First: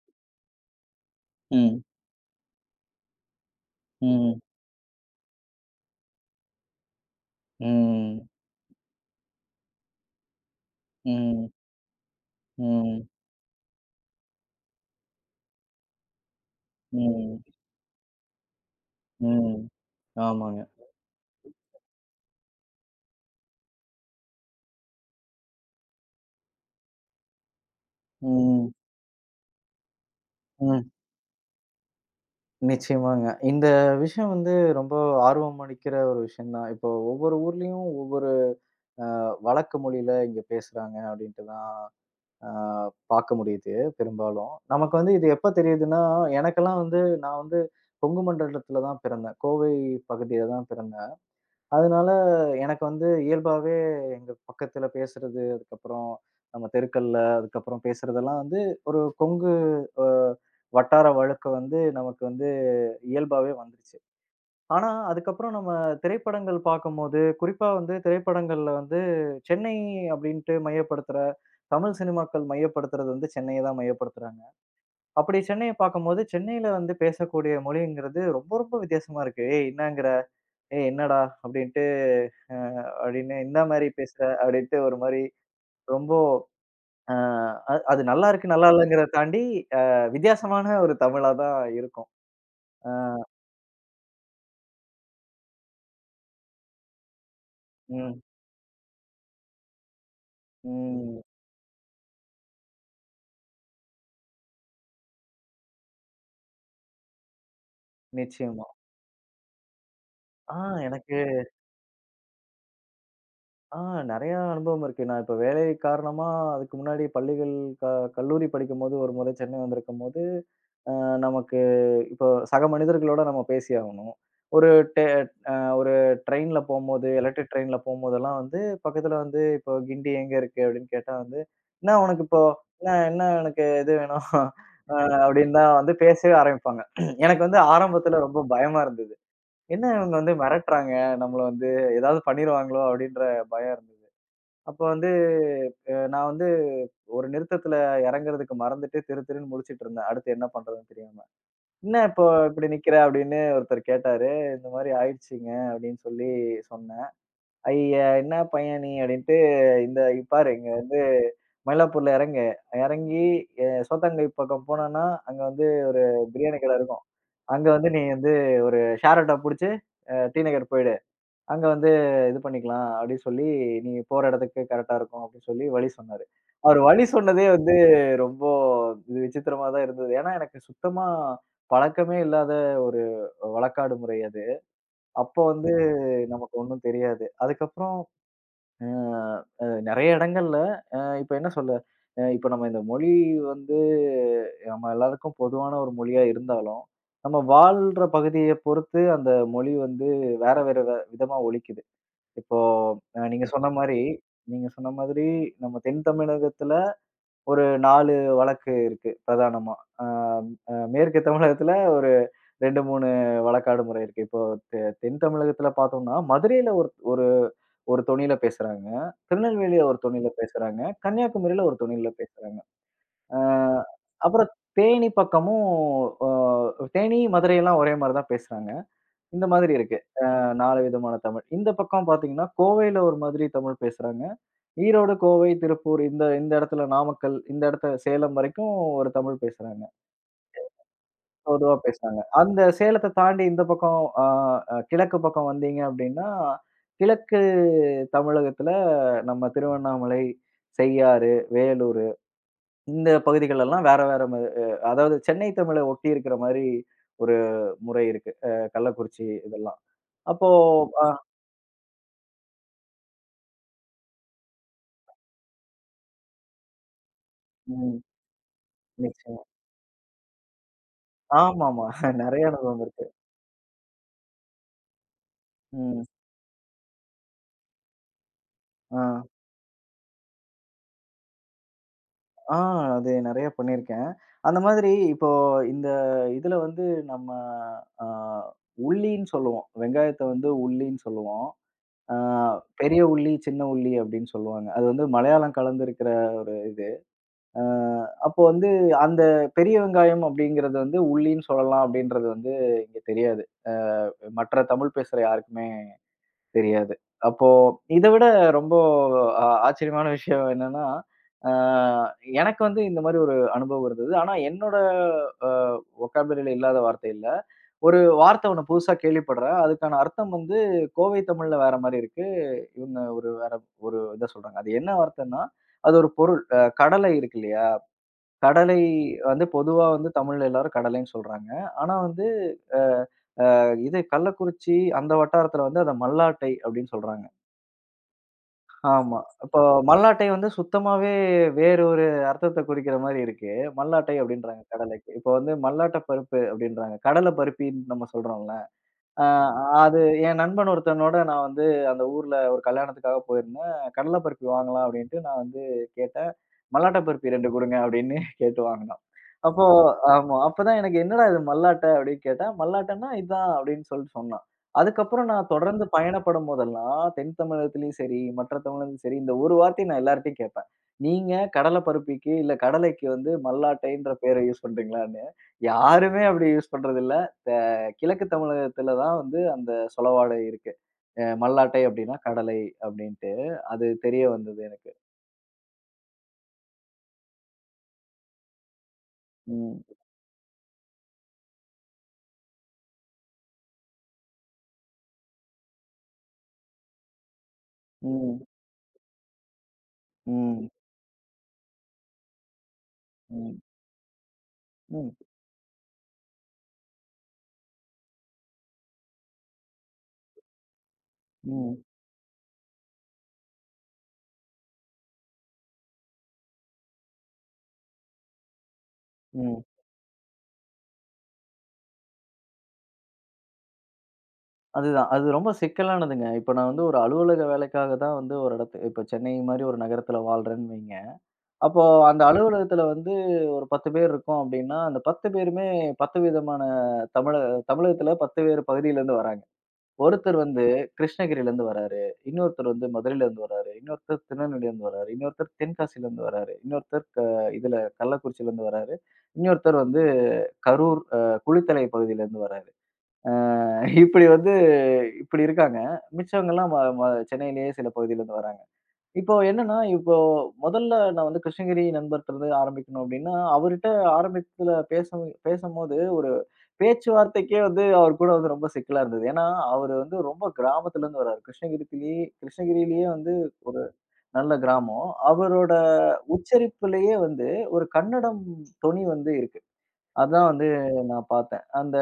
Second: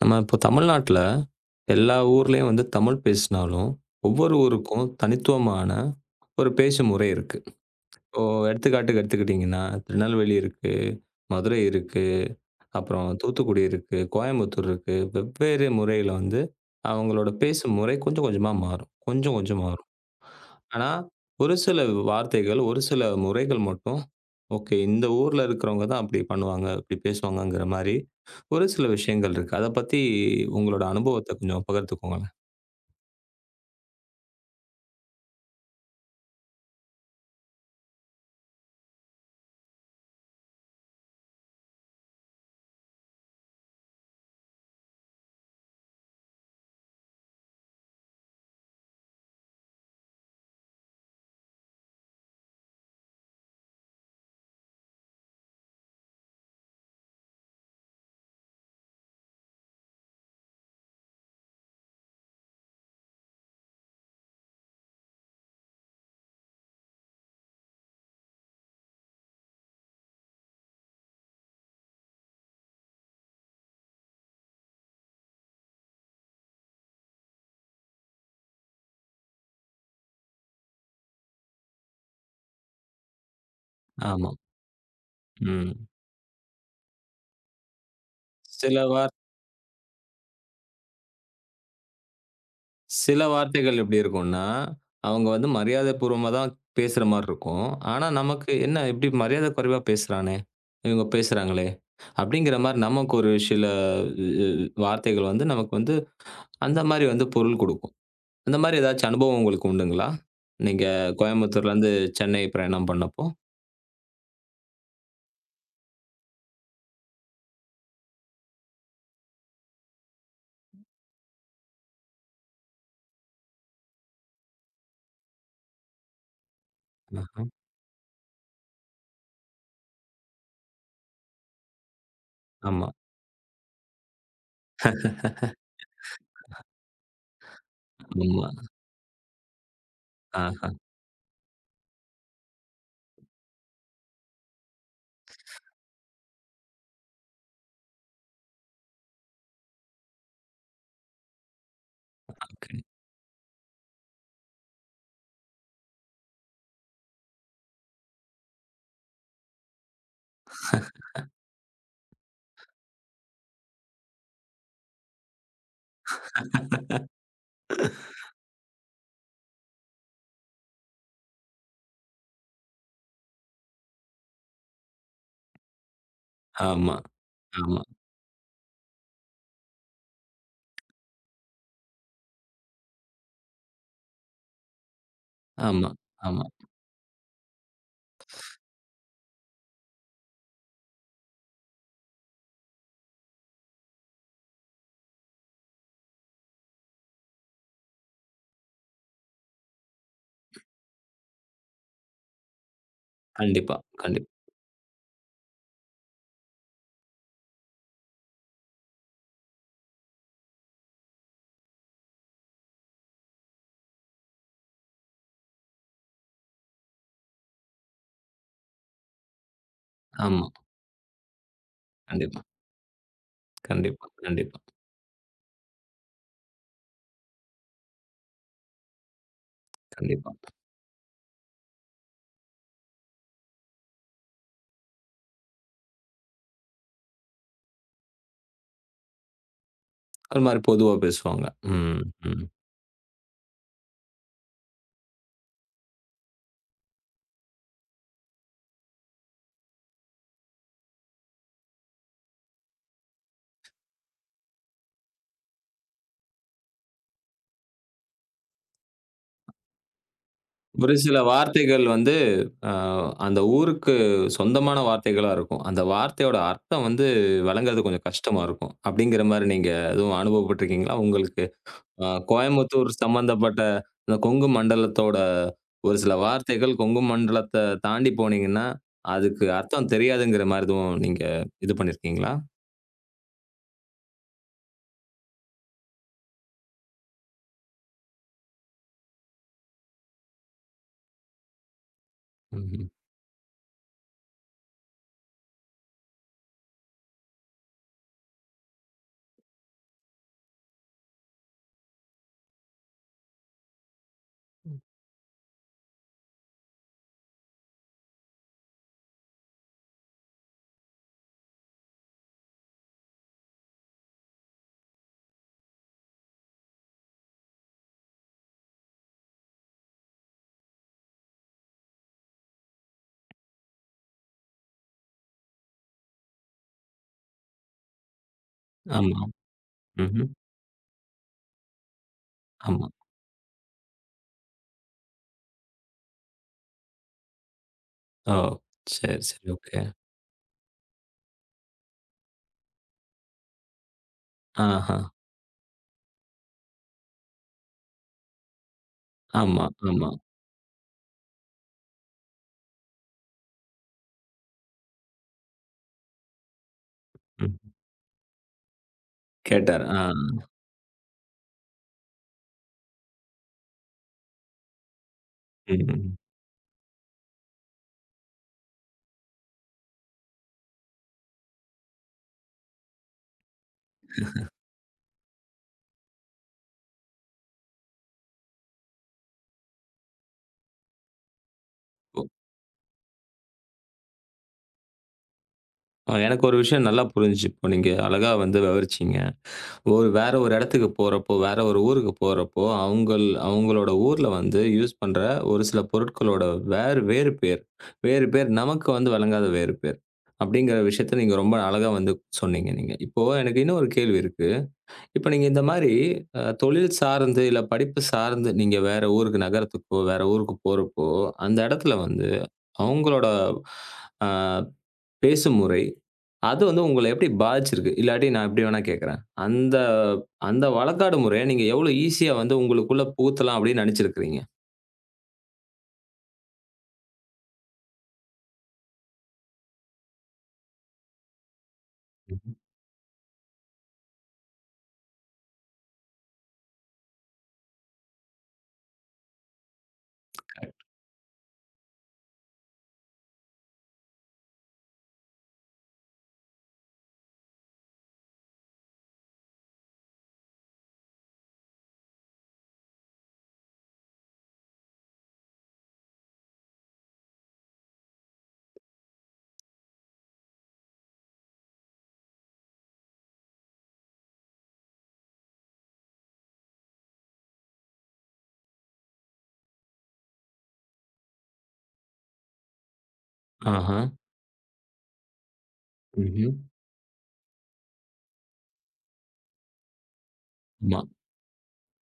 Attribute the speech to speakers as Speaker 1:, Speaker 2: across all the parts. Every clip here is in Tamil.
Speaker 1: நம்ம இப்போ தமிழ்நாட்டுல,
Speaker 2: ம்,
Speaker 1: எல்லா ஊர்லயும் வந்து தமிழ் பேசினாலும், ஒவ்வொரு
Speaker 2: ம்,
Speaker 1: ஊருக்கும் தனித்துவமான ஒரு பேசும் முறை இருக்கு. இப்போ
Speaker 2: ம்,
Speaker 1: எடுத்துக்காட்டுக்கு எடுத்துக்கிட்டீங்கன்னா, திருநெல்வேலி இருக்கு,
Speaker 2: ம்,
Speaker 1: மதுரை இருக்கு, அப்புறம்
Speaker 2: ம்,
Speaker 1: தூத்துக்குடி இருக்கு, கோயம்புத்தூர் இருக்கு. வெவ்வேறு முறையில வந்து அவங்களோட
Speaker 2: ம்,
Speaker 1: பேசும் முறை கொஞ்சம் கொஞ்சமா மாறும். கொஞ்சம்
Speaker 2: ம்.
Speaker 1: கொஞ்சம் மாறும்.
Speaker 2: ஆமாங்க.
Speaker 1: ஆனா, ஒரு சில வார்த்தைகள், ஒரு சில முறைகள் மட்டும், ஓகே இந்த ஊர்ல இருக்கிறவங்க தான் அப்படி பண்ணுவாங்க, இப்படி பேசுவாங்கங்கிற மாரி ஒரு
Speaker 2: ம்,
Speaker 1: சில விஷயங்கள் இருக்கு. அத பத்தி உங்களோட
Speaker 2: ம்.
Speaker 1: அனுபவத்த கொஞ்சம் பகிர்ந்துக்கோங்களேன்.
Speaker 2: நிச்சயமாங்க. இந்த விஷயம் வந்து ரொம்ப ஆர்வம் அளிக்கிற ஒரு விஷயம் தான். இப்போ ஒவ்வொரு ஊர்லயும் ஒவ்வொரு வழக்கு மொழியில இங்க பேசுறாங்க அப்படின்ட்டு தான் அ பார்க்க முடியுது பெரும்பாலும். நமக்கு வந்து இது எப்ப தெரியுதுன்னா, எனக்கெல்லாம் வந்து நான் வந்து கொங்கு மண்டலத்தில தான் பிறந்தேன். கோவை பகுதியில தான் பிறந்தேன். அதனால எனக்கு வந்து இயல்பாவே எங்க பக்கத்துல பேசுறது, அதுக்கப்புறம் நம்ம தெருக்கள்ல, அதுக்கப்புறம் பேசுறதெல்லாம் வந்து ஒரு கொங்கு அ வட்டார வழக்கு வந்து நமக்கு வந்து இயல்பாவே வந்துருச்சு. ஆனா, அதுக்கப்புறம் நம்ம திரைப்படங்கள் பார்க்கும்போது, குறிப்பா வந்து திரைப்படங்கள்ல வந்து சென்னை அப்படின்ட்டு மையப்படுத்துற தமிழ் சினிமாக்கள் மையப்படுத்துறது வந்து சென்னைய தான் மையப்படுத்துறாங்க. அப்படி சென்னைய பார்க்கும்போது, சென்னையில வந்து பேசக்கூடிய மொழிங்கிறது ரொம்ப ரொம்ப வித்தியாசமா இருக்கு. "ஏய் என்னாங்கிற? ஏய் என்னடா?" அப்படின்ட்டு "என்னா மாரி பேசுற?"
Speaker 1: ஆமா.
Speaker 2: அப்படின்ட்டு ஒரு மாரி
Speaker 1: ம்.
Speaker 2: ரொம்ப அ அ அது நல்லாருக்கு, நல்லா
Speaker 1: சில வா
Speaker 2: இல்லங்கிறத தாண்டி, அ வித்தியாசமான ஒரு தமிழா தான் இருக்கும்.
Speaker 1: சில வார்த்தைகள் எப்படி இருக்கும்னா, அவங்க வந்து மரியாதைப்பூர்வமா தான் பேசுற மாரி இருக்கும். ஆனா,
Speaker 2: ம்,
Speaker 1: நமக்கு என்ன இப்படி மரியாதை குறைவா பேசுறானே, இவங்க
Speaker 2: ம்.
Speaker 1: பேசுறாங்களே, அப்படிங்கிற மாரி நமக்கு ஒரு சில வார்த்தைகள் வந்து நமக்கு வந்து அந்த மாரி வந்து பொருள் குடுக்கும். அந்த
Speaker 2: நிச்சயமா.
Speaker 1: மாரி ஏதாச்சும் அனுபவம் உங்களுக்கு உண்டுங்களா?
Speaker 2: ஆ
Speaker 1: நீங்க
Speaker 2: எனக்கு
Speaker 1: கோயம்புத்தூர்லேருந்து சென்னை பிரயாணம் பண்ணப்போ?
Speaker 2: ஆ நெறையா அனுபவம் இருக்கு. நான் இப்ப வேலை காரணமா அதுக்கு முன்னாடி பள்ளிகள் க கல்லூரி படிக்கும்போது ஒரு முறை சென்னை வந்திருக்கும்போது அ நமக்கு இப்போ சக மனிதர்களோட நம்ம பேசி ஆகணும். ஒரு டே அ ஒரு ட்ரெயின்ல போம்போது, எலக்ட்ரிக் ட்ரெயின்ல போம்போதெல்லாம் வந்து பக்கத்துல வந்து இப்போ கிண்டி எங்க இருக்கு அப்படின்னு கேட்டா வந்து, "என்ன உனக்கு இப்போ
Speaker 1: ஆமா,
Speaker 2: என்ன என்ன எனக்கு இது வேணும்?" அ அப்படின்னு தான் வந்து பேசவே ஆரம்பிப்பாங்க. எனக்கு வந்து ஆரம்பத்துல ரொம்ப
Speaker 1: ஆமா.
Speaker 2: பயமா இருந்தது. என்ன இவங்க வந்து
Speaker 1: ஆ,
Speaker 2: மிரட்டுறாங்க, நம்மள வந்து ஏதாவது பண்ணிருவாங்களோ அப்படின்ற பயம் இருந்தது. அப்போ வந்து நான் வந்து ஒரு நிறுத்தத்துல இறங்குறதுக்கு மறந்துட்டு திரு திருன்னு முழிச்சுட்டு இருந்தேன். அடுத்து என்ன பண்றதுன்னு தெரியாம. "என்ன இப்போ இப்படி
Speaker 1: ஓகே.
Speaker 2: நிக்கிற?" அப்படின்னு ஒருத்தர் கேட்டாரு. இந்த மாரி ஆயிடுச்சுங்க அப்படின்னு சொல்லி சொன்னேன். "ஐய! என்ன பையன் நீ?" அப்படின்ட்டு, "இந்த இங்க பாரு இங்க வந்து மயிலாப்பூர்ல எறங்கு. எறங்கி சோத்தங்கை பக்கம் போனன்னா, அங்க வந்து ஒரு பிரியாணி கடை இருக்கும். அங்க வந்து நீ வந்து ஒரு ஷேர் ஆட்டோ புடிச்சு டி நகர் போயிடு." அங்க வந்து இது பண்ணிக்கலாம் அப்படின்னு சொல்லி, நீங்க போற இடத்துக்கு கரெக்ட்டா இருக்கும் அப்படின்னு சொல்லி வழி சொன்னாரு. அவரு
Speaker 1: ஆமா,
Speaker 2: வழி சொன்னதே வந்து
Speaker 1: ஆமா,
Speaker 2: ரொம்ப இது விசித்திரமா தான் இருந்தது. ஏன்னா எனக்கு சுத்தமா பழக்கமே இல்லாத ஒரு வழக்காடு முறை அது. அப்போ வந்து
Speaker 1: ஆமா, ஆமா.
Speaker 2: நமக்கு ஒண்ணும் தெரியாது. அதுக்கப்புறம் அ அ நெறைய இடங்கள்ல இப்ப என்ன சொல்ல, இப்ப நம்ம இந்த மொழி வந்து நம்ம எல்லாருக்கும் பொதுவான ஒரு மொழியா இருந்தாலும், நம்ம வாழ்ற பகுதிய பொறுத்து அந்த மொழி வந்து வேற வேற விதமா ஒலிக்குது. இப்போ அ நீங்க சொன்ன
Speaker 1: கண்டிப்பா,
Speaker 2: மாரி
Speaker 1: கண்டிப்பா.
Speaker 2: நீங்க சொன்ன மாதிரி நம்ம தென் தமிழகத்துல ஒரு 4 வழக்கு இருக்கு பிரதானமா. அ அ மேற்கு தமிழகத்துல ஒரு 2, 3 வழக்காடு முறை இருக்கு. இப்போ தென் தமிழகத்துல பார்த்தோம்னா, மதுரையில ஒரு ஒரு ஒரு தொனியில பேசுறாங்க. திருநெல்வேலியில ஒரு தொனியில
Speaker 1: ஆமா,
Speaker 2: பேசுறாங்க. கன்னியாகுமரியில ஒரு தொனியில
Speaker 1: கண்டிப்பா,
Speaker 2: பேசுறாங்க. அ
Speaker 1: கண்டிப்பா,
Speaker 2: அப்புறம்
Speaker 1: கண்டிப்பா,
Speaker 2: தேனி பக்கமும் அ தேனி, மதுரையெல்லாம் ஒரே மாரி தான் பேசுறாங்க. இந்த மாதிரி இருக்கு.
Speaker 1: கண்டிப்பா.
Speaker 2: நாலு விதமான தமிழ். இந்த பக்கம் பார்த்தீங்கன்னா, கோவையில ஒரு மாதிரி தமிழ் பேசுறாங்க. ஈரோடு, கோவை, திருப்பூர் இந்த இந்த இடத்துல நாமக்கல், இந்த இடத்த சேலம் வரைக்கும் ஒரு தமிழ் பேசுறாங்க.
Speaker 1: அது மாரி பொதுவா பேசுவாங்க.
Speaker 2: பொதுவா
Speaker 1: ம்.
Speaker 2: பேசுறாங்க.
Speaker 1: ம், ம்.
Speaker 2: அந்த சேலத்த தாண்டி இந்த பக்கம் அ அ கிழக்கு பக்கம் வந்தீங்க அப்படின்னா, கிழக்கு தமிழகத்துல நம்ம திருவண்ணாமலை, செய்யாறு, வேலூரு இந்த பகுதிகள் எல்லாம் வேற வேற மா அ அதாவது சென்னை தமிழ ஒட்டி இருக்கிற மாரி ஒரு முறை இருக்கு. கள்ளக்குறிச்சி இதெல்லாம். அப்போ
Speaker 1: ஒரு
Speaker 2: அ
Speaker 1: சில வார்த்தைகள் வந்து அ அந்த ஊருக்கு சொந்தமான வார்த்தைகளா இருக்கும். அந்த வார்த்தையோட அர்த்தம் வந்து விளங்குறது கொஞ்சம் கஷ்டமா இருக்கும். அப்படிங்கிற
Speaker 2: ம்.
Speaker 1: மாரி நீங்க எதுவும் அனுபவப்பட்டுருக்கீங்களா? உங்களுக்கு
Speaker 2: ஆமாமா. நெறைய அனுபவம்
Speaker 1: கோயம்புத்தூர்
Speaker 2: இருக்கு.
Speaker 1: சம்பந்தப்பட்ட இந்த கொங்கு மண்டலத்தோட ஒரு
Speaker 2: ம்.
Speaker 1: சில வார்த்தைகள் கொங்கு மண்டலத்த தாண்டி போனீங்கன்னா,
Speaker 2: ஆ.
Speaker 1: அதுக்கு அர்த்தம் தெரியாதுங்கிற மாரி எதுவும் நீங்க இது பண்ணியிருக்கீங்களா?
Speaker 2: ஆ அது நெறைய பண்ணியிருக்கேன். அந்த மாதிரி இப்போ இந்த இதுல வந்து நம்ம அ உள்ளின்னு சொல்லுவோம். வெங்காயத்த வந்து உள்ளின்னு சொல்லுவோம். ஆ
Speaker 1: ம்ஹ்ம்.
Speaker 2: பெரிய உள்ளி, சின்ன உள்ளி அப்படின்னு சொல்லுவாங்க. அது வந்து மலையாளம் கலந்திருக்கிற ஒரு இது. ஆ அப்போ வந்து அந்த பெரிய வெங்காயம் அப்படிங்கிறது வந்து உள்ளின்னு சொல்லலாம் அப்படின்றது வந்து இங்க தெரியாது. அ மற்ற தமிழ் பேசுற யாருக்குமே தெரியாது. அப்போ இத விட ரொம்ப ஆச்சரியமான விஷயம் என்னன்னா, ஆ எனக்கு வந்து இந்த மாரி ஒரு அனுபவம் இருந்தது. ஆனா என்னோட அ வொக்காபுலரில இல்லாத வார்த்தை இல்ல. ஒரு வார்த்தை ஒண்ணு புதுசா கேள்விப்படுறேன். அதுக்கான அர்த்தம் வந்து கோவை தமிழ்ல வேற மாரி இருக்கு. இவங்க ஒரு வேற ஒரு இத சொல்றாங்க. அது என்ன வார்த்தைன்னா, அது ஒரு பொருள். கடலை இருக்கு இல்லையா? கடலை
Speaker 1: ஆமா.
Speaker 2: வந்து பொதுவா வந்து
Speaker 1: ம்ஹ்ம்.
Speaker 2: தமிழ்ல எல்லாரும் கடலைன்னு சொல்றாங்க. ஆனா வந்து அ
Speaker 1: ஆமா.
Speaker 2: இது கள்ளக்குறிச்சி அந்த வட்டாரத்துல வந்து அத மல்லாட்டை அப்படின்னு சொல்றாங்க.
Speaker 1: ஓ! சரி,
Speaker 2: ஆமா.
Speaker 1: சரி.
Speaker 2: இப்போ
Speaker 1: ஓகே.
Speaker 2: மல்லாட்டை வந்து சுத்தமாவே வேறு ஒரு அர்த்தத்த குறிக்கிற மாரி இருக்கு. மல்லாட்டை அப்படின்றாங்க
Speaker 1: ஆஹா.
Speaker 2: கடலைக்கு. இப்போ வந்து மல்லாட்ட பருப்பு அப்படின்றாங்க. கடல பருப்பின்னு நம்ம சொல்றோம்ல. அ
Speaker 1: ஆமா,
Speaker 2: அது
Speaker 1: ஆமா.
Speaker 2: என் நண்பன் ஒருத்தனோட நான் வந்து அந்த ஊர்ல ஒரு கல்யாணத்துக்காக போயிருந்தேன். கடல பருப்பி வாங்கலாம் அப்படின்ட்டு நான் வந்து கேட்டேன். மல்லாட்ட பருப்பு 2
Speaker 1: ம்.
Speaker 2: குடுங்க அப்படின்னு கேட்டு வாங்குனோம். அப்போ
Speaker 1: கேட்டாரு. ஆ.
Speaker 2: ஆமா. அப்பதான் எனக்கு என்னடா இது மல்லாட்ட அப்படின்னு கேட்டேன். மல்லாட்டன்னா இதான் அப்படின்னு சொல்லிட்டு சொன்னான். அதுக்கப்புறம் நான் தொடர்ந்து
Speaker 1: ம்.
Speaker 2: பயணப்படும் போதெல்லாம், தென் தமிழகத்திலயும் சரி, மற்ற தமிழகத்திலும் சரி, இந்த ஒரு வார்த்தைய நான் எல்லார்ட்டயும் கேட்பேன். நீங்க கடலை பருப்பிக்கு, இல்ல கடலைக்கு வந்து மல்லாட்டைன்ற பேர யூஸ் பண்றீங்களான்னு. யாருமே அப்படி யூஸ் பண்றதில்ல. த கிழக்கு தமிழகத்தில தான் வந்து அந்த சொலவாடை இருக்கு. மல்லாட்டை அப்படின்னா
Speaker 1: ஒ
Speaker 2: கடலை அப்படின்ட்டு. அது தெரிய வந்தது எனக்கு.
Speaker 1: அ எனக்கு ஒரு விஷயம் நல்லா புரிஞ்சுச்சு. இப்போ நீங்க அழகா வந்து விவரிச்சீங்க.
Speaker 2: ம்.
Speaker 1: ஒரு வேற ஒரு இடத்துக்கு போறப்போ, வேற ஒரு ஊருக்கு போறப்போ, அவங்கள் அவங்களோட ஊர்ல வந்து யூஸ் பண்ற ஒரு சில பொருட்களோட வேறு வேறு பேர். வேறு
Speaker 2: ம்.
Speaker 1: பேர் நமக்கு வந்து வழங்காத வேறு பேர்.
Speaker 2: ம்,
Speaker 1: அப்படிங்கிற விஷயத்த நீங்க ரொம்ப அழகா வந்து சொன்னீங்க நீங்க. இப்போ
Speaker 2: ம்,
Speaker 1: எனக்கு இன்னும் ஒரு கேள்வி இருக்கு.
Speaker 2: ம்,
Speaker 1: இப்ப நீங்க இந்த மாரி தொழில் சார்ந்து, இல்ல படிப்பு சார்ந்து நீங்க வேற ஊருக்கு நகரத்துக்கோ, வேற ஊருக்கு போறப்போ, அந்த
Speaker 2: ம்,
Speaker 1: இடத்துல வந்து அவங்களோட அ பேசும் முறை, அது வந்து உங்கள எப்படி பாதிச்சிருக்கு? இல்லாட்டி நான் இப்படி வேணா கேட்கிறேன்.
Speaker 2: ம்.
Speaker 1: அந்த அந்த வழக்காடு முறைய நீங்க எவ்வளோ ஈஸியா வந்து உங்களுக்குள்ள புகுத்தலாம் அப்படின்னு நெனச்சிருக்கிறீங்க?
Speaker 2: அதுதான். அது ரொம்ப சிக்கலானதுங்க. இப்ப நான் வந்து ஒரு அலுவலக வேலைக்காக தான் வந்து ஒரு இடத்து இப்ப சென்னை மாரி ஒரு நகரத்துல வாழ்றேன்னு வைங்க. அப்போ அந்த அலுவலகத்துல வந்து ஒரு 10 பேர் இருக்கோம் அப்டின்னா, அந்த 10 பேருமே 10 விதமான தமிழக தமிழகத்துல 10 வேறு பகுதியிலேருந்து வராங்க. ஒருத்தர் வந்து கிருஷ்ணகிரிலேருந்து வராரு, இன்னொருத்தர் வந்து மதுரையிலேருந்து வராரு, இன்னொருத்தர் திருநெல்வேலிலேருந்து வராரு, இன்னொருத்தர் தென்காசிலேருந்து வராரு, இன்னொருத்தர் இதுல கள்ளக்குறிச்சியிலேருந்து வராரு, இன்னொருத்தர் வந்து கரூர் குளித்தலை பகுதியிலேருந்து வராரு. அ இப்படி வந்து இப்படி இருக்காங்க. மிச்சவங்கலாம் ம ம சென்னையிலேயே சில பகுதியிலருந்து வராங்க. இப்போ என்னன்னா, இப்போ முதல்ல நான் வந்து கிருஷ்ணகிரி நண்பர்ட்டருந்து ஆரம்பிக்கணும் அப்படின்னா, அவர்ட்ட ஆரம்பத்துல பேசும்போது ஒரு பேச்சுவார்த்தைக்கே வந்து அவர் கூட வந்து ரொம்ப சிக்கலா இருந்தது. ஏன்னா, அவரு வந்து ரொம்ப கிராமத்துலருந்து வராரு. கிருஷ்ணகிரியிலேயே வந்து ஒரு
Speaker 1: ஆஹா.
Speaker 2: நல்ல கிராமம். அவரோட
Speaker 1: ம்ஹ்ம்.
Speaker 2: உச்சரிப்பிலேயே வந்து ஒரு கன்னடம் தொனி வந்து இருக்கு. அதான் வந்து
Speaker 1: ஆமா.
Speaker 2: நான் பார்த்தேன். அந்த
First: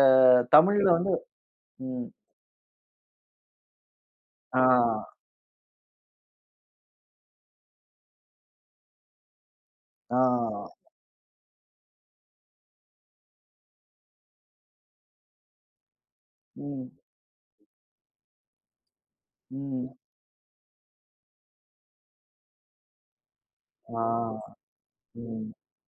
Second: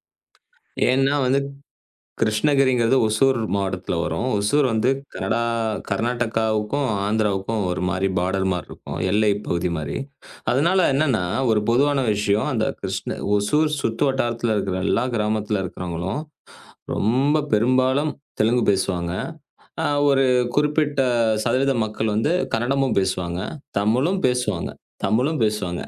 Speaker 2: தமிழ்ல வந்து
Speaker 1: ஏன்னா வந்து
Speaker 2: ம்.
Speaker 1: கிருஷ்ணகிரிங்கிறது ஒசூர் மாவட்டத்துல வரும்.
Speaker 2: ஆ,
Speaker 1: ஒசூர் வந்து கர்நாடகாவுக்கும், ஆந்திராவுக்கும் ஒரு மாரி பார்டர் மாரி இருக்கும். எல்லை பகுதி மாரி.
Speaker 2: ஆ.
Speaker 1: அதனால என்னன்னா, ஒரு பொதுவான விஷயம் அந்த ஒசூர் சுத்துவட்டாரத்துல இருக்கிற எல்லா கிராமத்துல இருக்கிறவங்களும்,
Speaker 2: ம்,
Speaker 1: ரொம்ப பெரும்பாலும் தெலுங்கு பேசுவாங்க. அ
Speaker 2: ம்.
Speaker 1: ஒரு குறிப்பிட்ட சதவீத மக்கள் வந்து கன்னடமும் பேசுவாங்க. தமிழும்
Speaker 2: ஆ,
Speaker 1: பேசுவாங்க தமிழும்
Speaker 2: ம்.
Speaker 1: பேசுவாங்க.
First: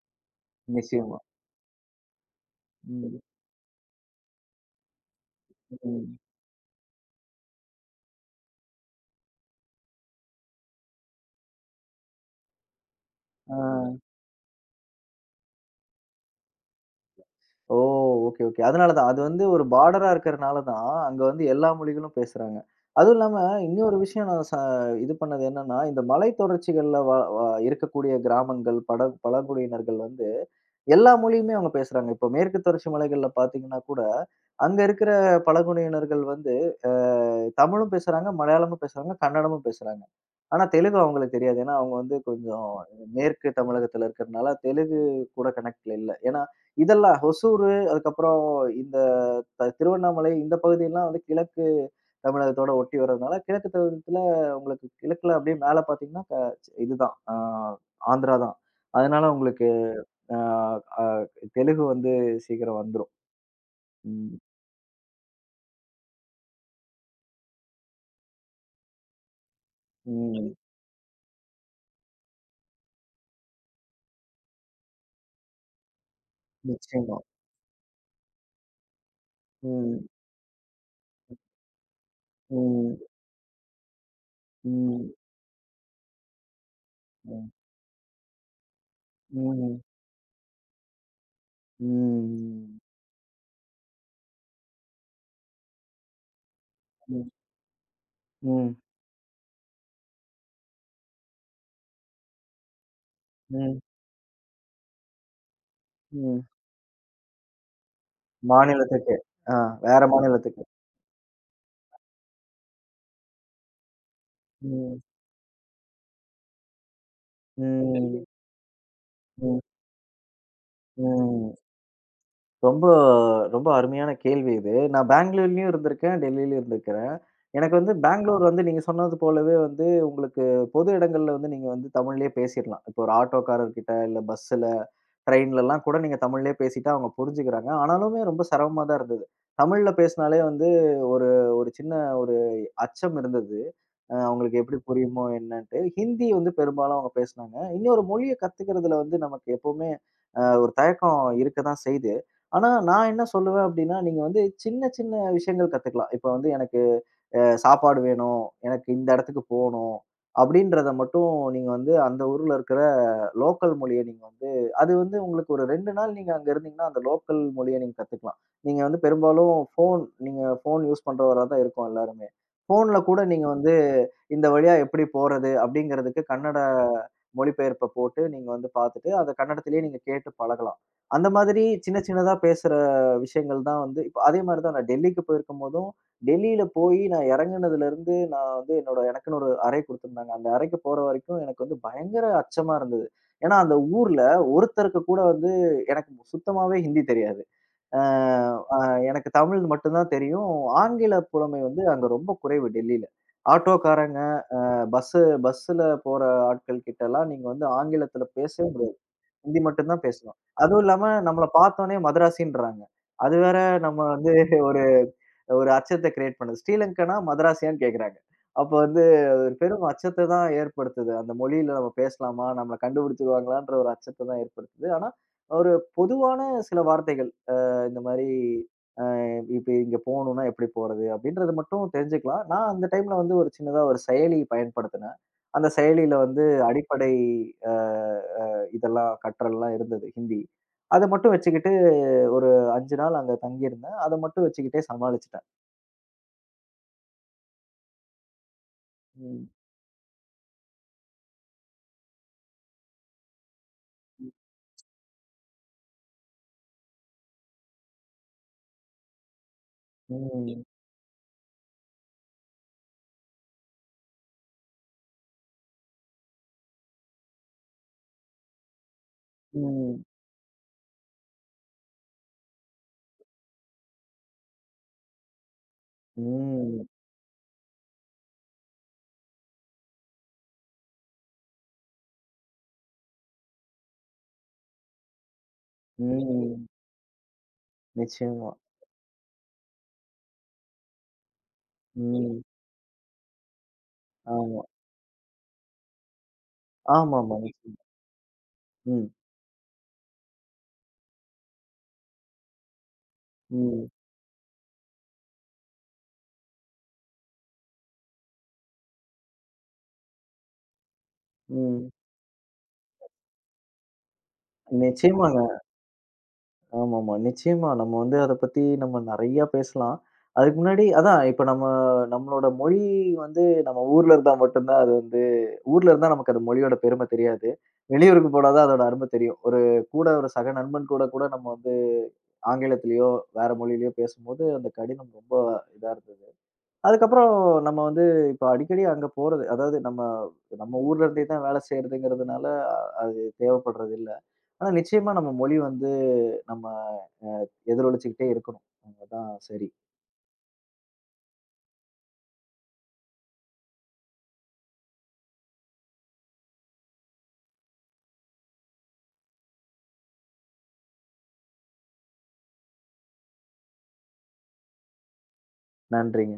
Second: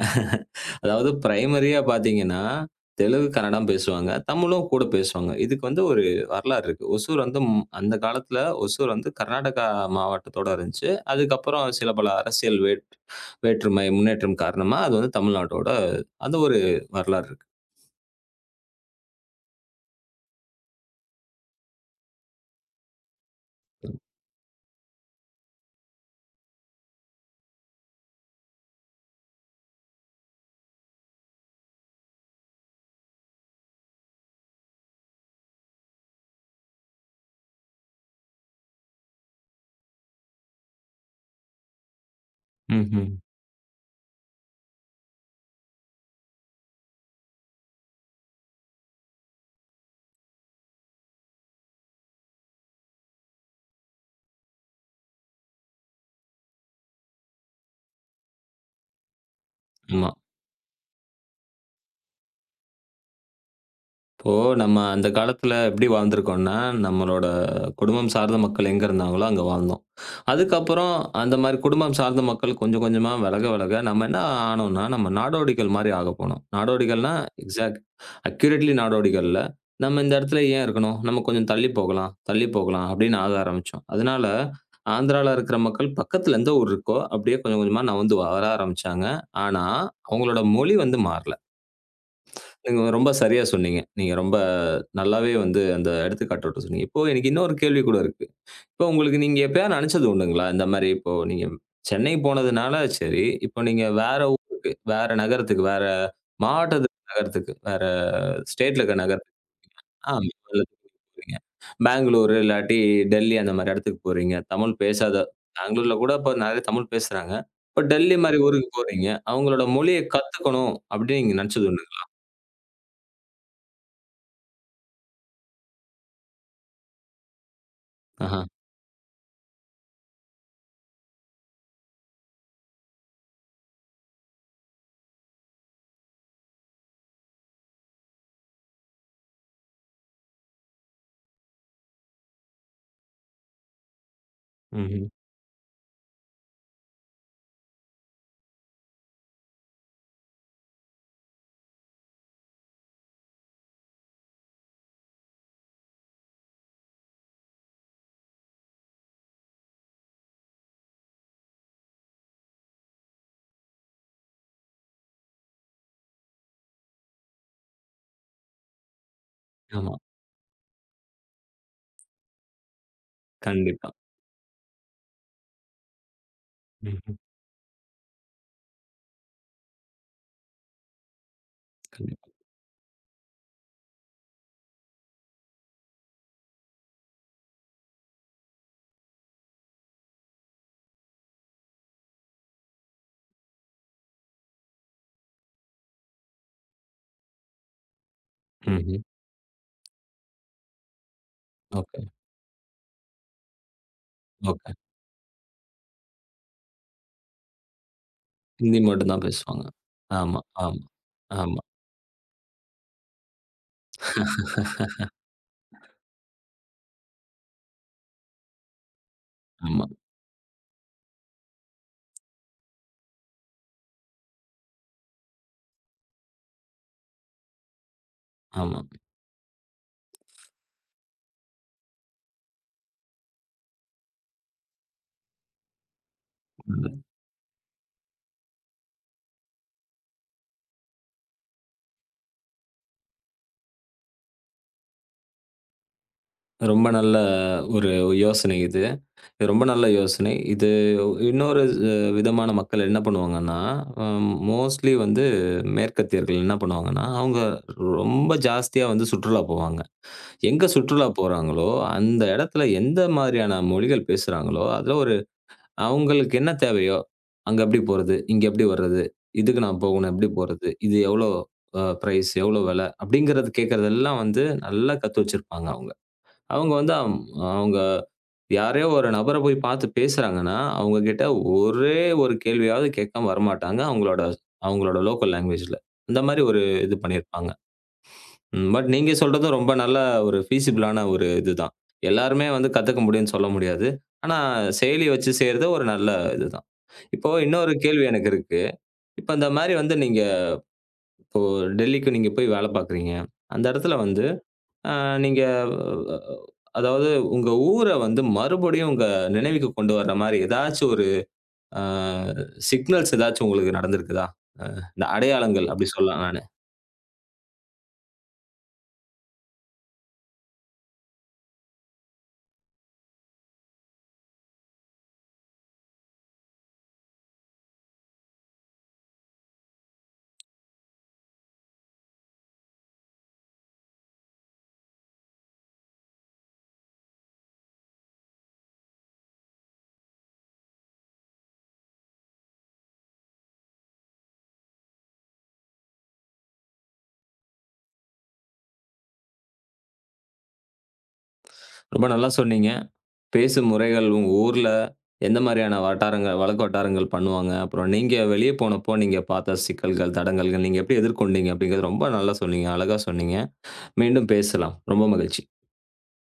Speaker 1: அதாவது
Speaker 2: நிச்சயமா.
Speaker 1: பிரைமரியா பார்த்தீங்கன்னா,
Speaker 2: ம்,
Speaker 1: தெலுங்கு, கன்னடம் பேசுவாங்க. தமிழும் கூட பேசுவாங்க. இதுக்கு வந்து ஒரு
Speaker 2: ம்.
Speaker 1: வரலாறு இருக்கு. ஒசூர் வந்து ம் அந்த காலத்தில ஒசூர் வந்து கர்நாடகா மாவட்டத்தோட இருந்துச்சு. அதுக்கப்புறம் சில பல அரசியல்
Speaker 2: ஆ.
Speaker 1: வேற்றுமை, முன்னேற்றம் காரணமா அது வந்து தமிழ்நாட்டோட அந்த ஒரு வரலாறு இருக்கு.
Speaker 2: ஓ! Okay, okay. அதனால தான். அது வந்து ஒரு பார்டரா இருக்கிறனால தான், அங்க வந்து எல்லா மொழிகளும் பேசுறாங்க. அதுவும் இல்லாம இன்னொரு விஷயம் நான் இது பண்ணது என்னன்னா, இந்த மலைத்தொடர்ச்சிகள்ல வ வ இருக்கக்கூடிய கிராமங்கள், பழங்குடியினர்கள் வந்து எல்லா மொழியுமே அவங்க பேசுறாங்க. இப்போ மேற்கு தொடர்ச்சி மலைகள்ல பார்த்தீங்கன்னா கூட, அங்க இருக்கிற பழங்குடியினர்கள் வந்து அ தமிழும் பேசுறாங்க, மலையாளமும் பேசுறாங்க, கன்னடமும் பேசுறாங்க. ஆனா தெலுங்கு அவங்களுக்கு தெரியாது. ஏன்னா அவங்க வந்து கொஞ்சம்
Speaker 1: ம்ஹ்ம்.
Speaker 2: மேற்கு தமிழகத்துல இருக்கிறனால தெலுங்கு கூட கனெக்ட்ல இல்ல. ஏன்னா இதெல்லாம் ஹொசூரு அதுக்கப்புறம் இந்த திருவண்ணாமலை இந்த பகுதியெல்லாம் வந்து கிழக்கு தமிழகத்தோட ஒட்டி வரதுனால, கிழக்கு தமிழகத்துல உங்களுக்கு கிழக்குல அப்படியே மேல பார்த்தீங்கன்னா இதுதான் ஆந்திரா தான். அதனால உங்களுக்கு
Speaker 1: ஆமா.
Speaker 2: ஆ, ஆ தெலுங்கு வந்து சீக்கிரம் வந்துரும்.
Speaker 1: இப்போ
Speaker 2: ம்.
Speaker 1: நம்ம அந்த காலத்துல எப்படி வாழ்ந்திருக்கோம்னா, நம்மளோட குடும்பம் சார்ந்த மக்கள் எங்க இருந்தாங்களோ அங்க வாழ்ந்தோம்.
Speaker 2: ம்.
Speaker 1: அதுக்கப்புறம் அந்த மாரி குடும்பம் சார்ந்த மக்கள் கொஞ்சம் கொஞ்சமா விலக விலக நம்ம என்ன ஆனோம்னா, நம்ம நாடோடிகள் மாரி ஆகப்போனோம்.
Speaker 2: அது
Speaker 1: நாடோடிகள்னா
Speaker 2: நிச்சயமா.
Speaker 1: எக்ஸாக்ட் அக்யூரேட்லி நாடோடிகள் இல்ல. நம்ம
Speaker 2: ம்.
Speaker 1: இந்த இடத்துல ஏன் இருக்கணும்? நம்ம கொஞ்சம் தள்ளி போகலாம், தள்ளி போகலாம்
Speaker 2: ம்.
Speaker 1: அப்படின்னு ஆக ஆரம்பிச்சோம். அதனால
Speaker 2: ம்.
Speaker 1: ஆந்திரால இருக்கிற மக்கள் பக்கத்துல எந்த ஊர் இருக்கோ, அப்படியே
Speaker 2: ம்.
Speaker 1: கொஞ்சம் கொஞ்சமா நகந்து வர ஆரம்பிச்சாங்க. ஆனா
Speaker 2: ம்.
Speaker 1: அவங்களோட மொழி வந்து மாறல.
Speaker 2: ம்.
Speaker 1: நீங்க ரொம்ப சரியா சொன்னீங்க. நீங்க ரொம்ப நல்லாவே வந்து அந்த எடுத்துக்காட்டோட சொன்னீங்க. இப்போ எனக்கு
Speaker 2: ம்.
Speaker 1: இன்னொரு கேள்வி கூட இருக்கு.
Speaker 2: ம்.
Speaker 1: இப்போ உங்களுக்கு நீங்க எப்பயாவது நெனச்சது உண்டுங்களா? இந்த மாரி இப்போ நீங்க சென்னை போனதுனால சரி, இப்போ
Speaker 2: ம்.
Speaker 1: நீங்க வேற ஊருக்கு, வேற நகரத்துக்கு, வேற
Speaker 2: ம்.
Speaker 1: மாவட்டத்துக்கு நகரத்துக்கு, வேற ஸ்டேட்ல இருக்க
Speaker 2: மாநிலத்துக்கு.
Speaker 1: நகரத்துக்கு
Speaker 2: ஆ, வேற
Speaker 1: ஆ
Speaker 2: மாநிலத்துக்கு.
Speaker 1: மாநிலத்துக்கு போறீங்க. பெங்களூர் இல்லாட்டி டெல்லி அந்த மாரி இடத்துக்கு போறீங்க. தமிழ்
Speaker 2: ம்.
Speaker 1: பேசாத பெங்களூர்ல கூட இப்ப நெறைய தமிழ் பேசுறாங்க. இப்ப
Speaker 2: ம்.
Speaker 1: டெல்லி
Speaker 2: தெலுங்கு.
Speaker 1: மாரி ஊருக்கு போறீங்க.
Speaker 2: ம்.
Speaker 1: அவங்களோட மொழிய கத்துக்கணும் அப்படின்னு நீங்க
Speaker 2: ம்.
Speaker 1: நெனச்சது உண்டுங்களா?
Speaker 2: ரொம்ப ரொம்ப அருமையான கேள்வி இது. நான் பெங்களூர்லயும் இருந்திருக்கேன், டெல்லிலயும் இருந்திருக்கிறேன். எனக்கு வந்து
Speaker 1: ஆஹா.
Speaker 2: பெங்களூர் வந்து நீங்க சொன்னது போலவே வந்து உங்களுக்கு பொது இடங்கள்ல வந்து நீங்க வந்து தமிழ்லயே பேசிறலாம். இப்போ ஒரு ஆட்டோக்காரர்கிட்ட, இல்ல பஸ்ஸுல, ட்ரெயின்லலாம் கூட நீங்க தமிழ்லயே பேசிட்டா அவங்க புரிஞ்சுக்கிறாங்க. ஆனாலுமே ரொம்ப சிரமமா தான் இருந்தது. தமிழ்ல பேசினாலே வந்து ஒரு ஒரு சின்ன ஒரு அச்சம் இருந்தது. அவங்களுக்கு எப்படி
Speaker 1: ம்ஹ்ம்.
Speaker 2: புரியுமோ என்னன்ட்டு. ஹிந்தி வந்து பெரும்பாலும் அவங்க பேசுனாங்க. இன்னொரு மொழிய கத்துக்கிறதுல வந்து நமக்கு எப்பவுமே ஒரு தயக்கம் இருக்க தான் செய்யுது. ஆனா, நான் என்ன சொல்லுவேன் அப்படின்னா, நீங்க வந்து சின்ன சின்ன விஷயங்கள் கத்துக்கலாம். இப்ப வந்து எனக்கு சாப்பாடு வேணும். எனக்கு இந்த இடத்துக்கு போணும். அப்படின்றத மட்டும் நீங்க வந்து அந்த ஊர்ல இருக்கிற லோக்கல் மொழிய நீங்க வந்து அது வந்து உங்களுக்கு ஒரு 2 நாள் நீங்க அங்க இருந்தீங்கன்னா, அந்த லோக்கல் மொழிய நீங்க கத்துக்கலாம். நீங்க வந்து பெரும்பாலும்
Speaker 1: ஆமா.
Speaker 2: ஃபோன் யூஸ் பண்றவரா தான் இருக்கோம் எல்லாருமே. ஃபோன்ல கூட நீங்க வந்து
Speaker 1: கண்டிப்பா.
Speaker 2: இந்த வழியா எப்படி போறது அப்படிங்கிறதுக்கு கன்னட
Speaker 1: ம்ஹ்ம்.
Speaker 2: மொழிபெயர்ப்ப போட்டு நீங்க வந்து பார்த்துட்டு, அத கன்னடத்திலேயே நீங்க கேட்டு பழகலாம். அந்த மாதிரி சின்ன
Speaker 1: கண்டிப்பா.
Speaker 2: சின்னதா பேசுற விஷயங்கள் தான் வந்து இப்ப அதே மாரி தான் நான் டெல்லிக்கு போயிருக்கும்போதும் டெல்லியில போயி நான் இறங்குனதுல இருந்து, நான் வந்து என்னோட எனக்குன்னு ஒரு அறை குடுத்திருந்தாங்க. அந்த அறைக்கு போற வரைக்கும் எனக்கு வந்து பயங்கர அச்சமா இருந்தது. ஏன்னா, அந்த ஊர்ல ஒருத்தருக்கு கூட வந்து எனக்கு சுத்தமாவே ஹிந்தி தெரியாது. அ அ
Speaker 1: ம்ஹ்ம்.
Speaker 2: எனக்கு தமிழ் மட்டும் தான் தெரியும். ஆங்கில புலமை வந்து
Speaker 1: ஓகே,
Speaker 2: அங்க ரொம்ப குறைவு டெல்லியில. ஆட்டோக்காரங்க,
Speaker 1: ஓகே.
Speaker 2: பஸ்ஸு பஸ்ஸுல போற ஆட்கள் கிட்டலாம் நீங்க வந்து ஆங்கிலத்துல பேசவே
Speaker 1: ஹிந்தி
Speaker 2: முடியாது.
Speaker 1: மட்டும் தான்
Speaker 2: ஹிந்தி
Speaker 1: பேசுவாங்க.
Speaker 2: மட்டும் தான் பேசணும்.
Speaker 1: ஆமா, ஆமா,
Speaker 2: அதுவும் இல்லாம நம்மள
Speaker 1: ஆமா,
Speaker 2: பார்த்தோனே மதராசின்றாங்க. அது வேற நம்ம வந்து ஒரு அச்சத்த கிரியேட் பண்ணுது. ஸ்ரீலங்கனா, மதராஸியான்னு கேட்குறாங்க. அப்ப வந்து ஒரு பெரும்
Speaker 1: ஆமா,
Speaker 2: அச்சத்த தான் ஏற்படுத்துது. அந்த மொழியில நம்ம பேசலாமா? நம்மள கண்டுபிடிச்சுருவாங்களான்ற ஒரு அச்சத்த தான் ஏற்படுத்துது. ஆனா, ஒரு பொதுவான சில வார்த்தைகள். இந்த மாரி
Speaker 1: ஆமா.
Speaker 2: இப்ப இங்க போணும்னா எப்படி போறது? அப்படின்றது மட்டும் தெரிஞ்சுக்கலாம். நான் அந்த டைம்ல வந்து ஒரு சின்னதா ஒரு செயலி பயன்படுத்தினேன். அந்த செயலியில வந்து
Speaker 1: ம்.
Speaker 2: அடிப்படை அ அ இதெல்லாம் கற்றல்லாம் இருந்தது ஹிந்தி. அத மட்டும் வச்சுக்கிட்டு ஒரு 5 நாள் அங்க தங்கியிருந்தேன். அத மட்டும் வச்சுக்கிட்டே சமாளிச்சுட்டேன்.
Speaker 1: ரொம்ப நல்ல ஒரு யோசனை இது. இது
Speaker 2: ம்.
Speaker 1: ரொம்ப நல்ல யோசனை. இது இன்னொரு அ விதமான மக்கள் என்ன பண்ணுவாங்கன்னா, அ மோஸ்ட்லி வந்து மேற்கத்தியர்கள் என்ன பண்ணுவாங்கன்னா, அவங்க ரொம்ப ஜாஸ்தியா வந்து சுற்றுலா போவாங்க.
Speaker 2: ம்.
Speaker 1: எங்க சுற்றுலா போறாங்களோ, அந்த இடத்துல எந்த மாரியான மொழிகள் பேசுறாங்களோ, அதுல ஒரு அவங்களுக்கு என்ன தேவையோ, அங்க எப்படி போறது? இங்க எப்படி வர்றது? இதுக்கு நான்
Speaker 2: ம்.
Speaker 1: போகணும். எப்படி போறது? இது எவ்வளோ பிரைஸ்? எவ்வளோ விலை? அப்படிங்கிறது கேட்கிறதெல்லாம் வந்து நல்லா கத்து வச்சிருப்பாங்க அவங்க. அவங்க
Speaker 2: ம்.
Speaker 1: வந்து அவங்க யாரையோ ஒரு நபர போய் பார்த்து பேசுறாங்கன்னா, அவங்க கிட்ட ஒரே ஒரு கேள்வியாவது கேட்காம வரமாட்டாங்க. அவங்களோட அவங்களோட லோக்கல் லாங்குவேஜ்ல. அந்த மாரி ஒரு
Speaker 2: ம்.
Speaker 1: இது பண்ணியிருப்பாங்க.
Speaker 2: நிச்சயமா.
Speaker 1: ம். பட் நீங்க சொல்றதும் ரொம்ப நல்ல ஒரு ஃபீசிபிளான ஒரு இதுதான்.
Speaker 2: ம்.
Speaker 1: எல்லாருமே வந்து கத்துக்க முடியும்ன்னு சொல்ல முடியாது. ஆனா
Speaker 2: ஆமா.
Speaker 1: செயலி வச்சு செய்றது ஒரு நல்ல இதுதான். இப்போ
Speaker 2: ஆமாமா.
Speaker 1: இன்னொரு
Speaker 2: நிச்சயமா.
Speaker 1: கேள்வி எனக்கு இருக்கு.
Speaker 2: ம்.
Speaker 1: இப்ப இந்த மாரி வந்து நீங்க இப்போ டெல்லிக்கு நீங்க போய் வேலை பார்க்குறீங்க. அந்த
Speaker 2: ம்.
Speaker 1: இடத்துல வந்து அ நீங்க அ அதாவது உங்க ஊர வந்து மறுபடியும் உங்க நினைவுக்கு கொண்டு வர்ற மாரி ஏதாச்சும் ஒரு அ
Speaker 2: ம்.
Speaker 1: சிக்னல்ஸ் ஏதாச்சும் உங்களுக்கு நடந்திருக்குதா? அ இந்த
Speaker 2: நிச்சயமாங்க.
Speaker 1: அடையாளங்கள் அப்படி சொல்லலாம் நானு.
Speaker 2: ஆமாமா. நிச்சயமா. நம்ம வந்து அத பத்தி நம்ம நெறைய பேசலாம். அதுக்கு முன்னாடி அதான் இப்ப நம்ம நம்மளோட மொழி வந்து நம்ம ஊர்ல இருந்தா மட்டும் தான் அது வந்து ஊர்ல இருந்தா நமக்கு அது மொழியோட பெருமை தெரியாது. வெளியூருக்கு போனா தான் அதோட அருமை தெரியும். ஒரு சக நண்பன் கூட கூட நம்ம வந்து ஆங்கிலத்திலயோ, வேற மொழியிலயோ பேசும்போது அந்த கடினம் ரொம்ப இதா இருந்தது. அதுக்கப்புறம் நம்ம வந்து இப்ப அடிக்கடி அங்க போறது. அதாவது நம்ம நம்ம ஊர்ல இருந்தே தான் வேலை செய்றதுங்கிறதுனால, அது தேவைப்படுறது இல்ல. ஆனா நிச்சயமா நம்ம மொழி வந்து நம்ம எதிரொலிச்சுக்கிட்டே இருக்கணும். அதுதான் சரி.
Speaker 1: ரொம்ப நல்லா சொன்னீங்க. பேசும் முறைகள் உங்க ஊர்ல எந்த மாதிரியான வட்டாரங்கள் வழக்க வட்டாரங்கள் பண்ணுவாங்க? அப்புறம் நீங்க வெளிய போனப்போ நீங்க பார்த்த சிக்கல்கள், தடங்கல்கள் நீங்க எப்படி எதிர்கொண்டீங்க? அப்படிங்கிறது ரொம்ப நல்லா சொன்னீங்க. அழகா சொன்னீங்க. மீண்டும் பேசலாம். ரொம்ப மகிழ்ச்சி.
Speaker 2: நன்றிங்க.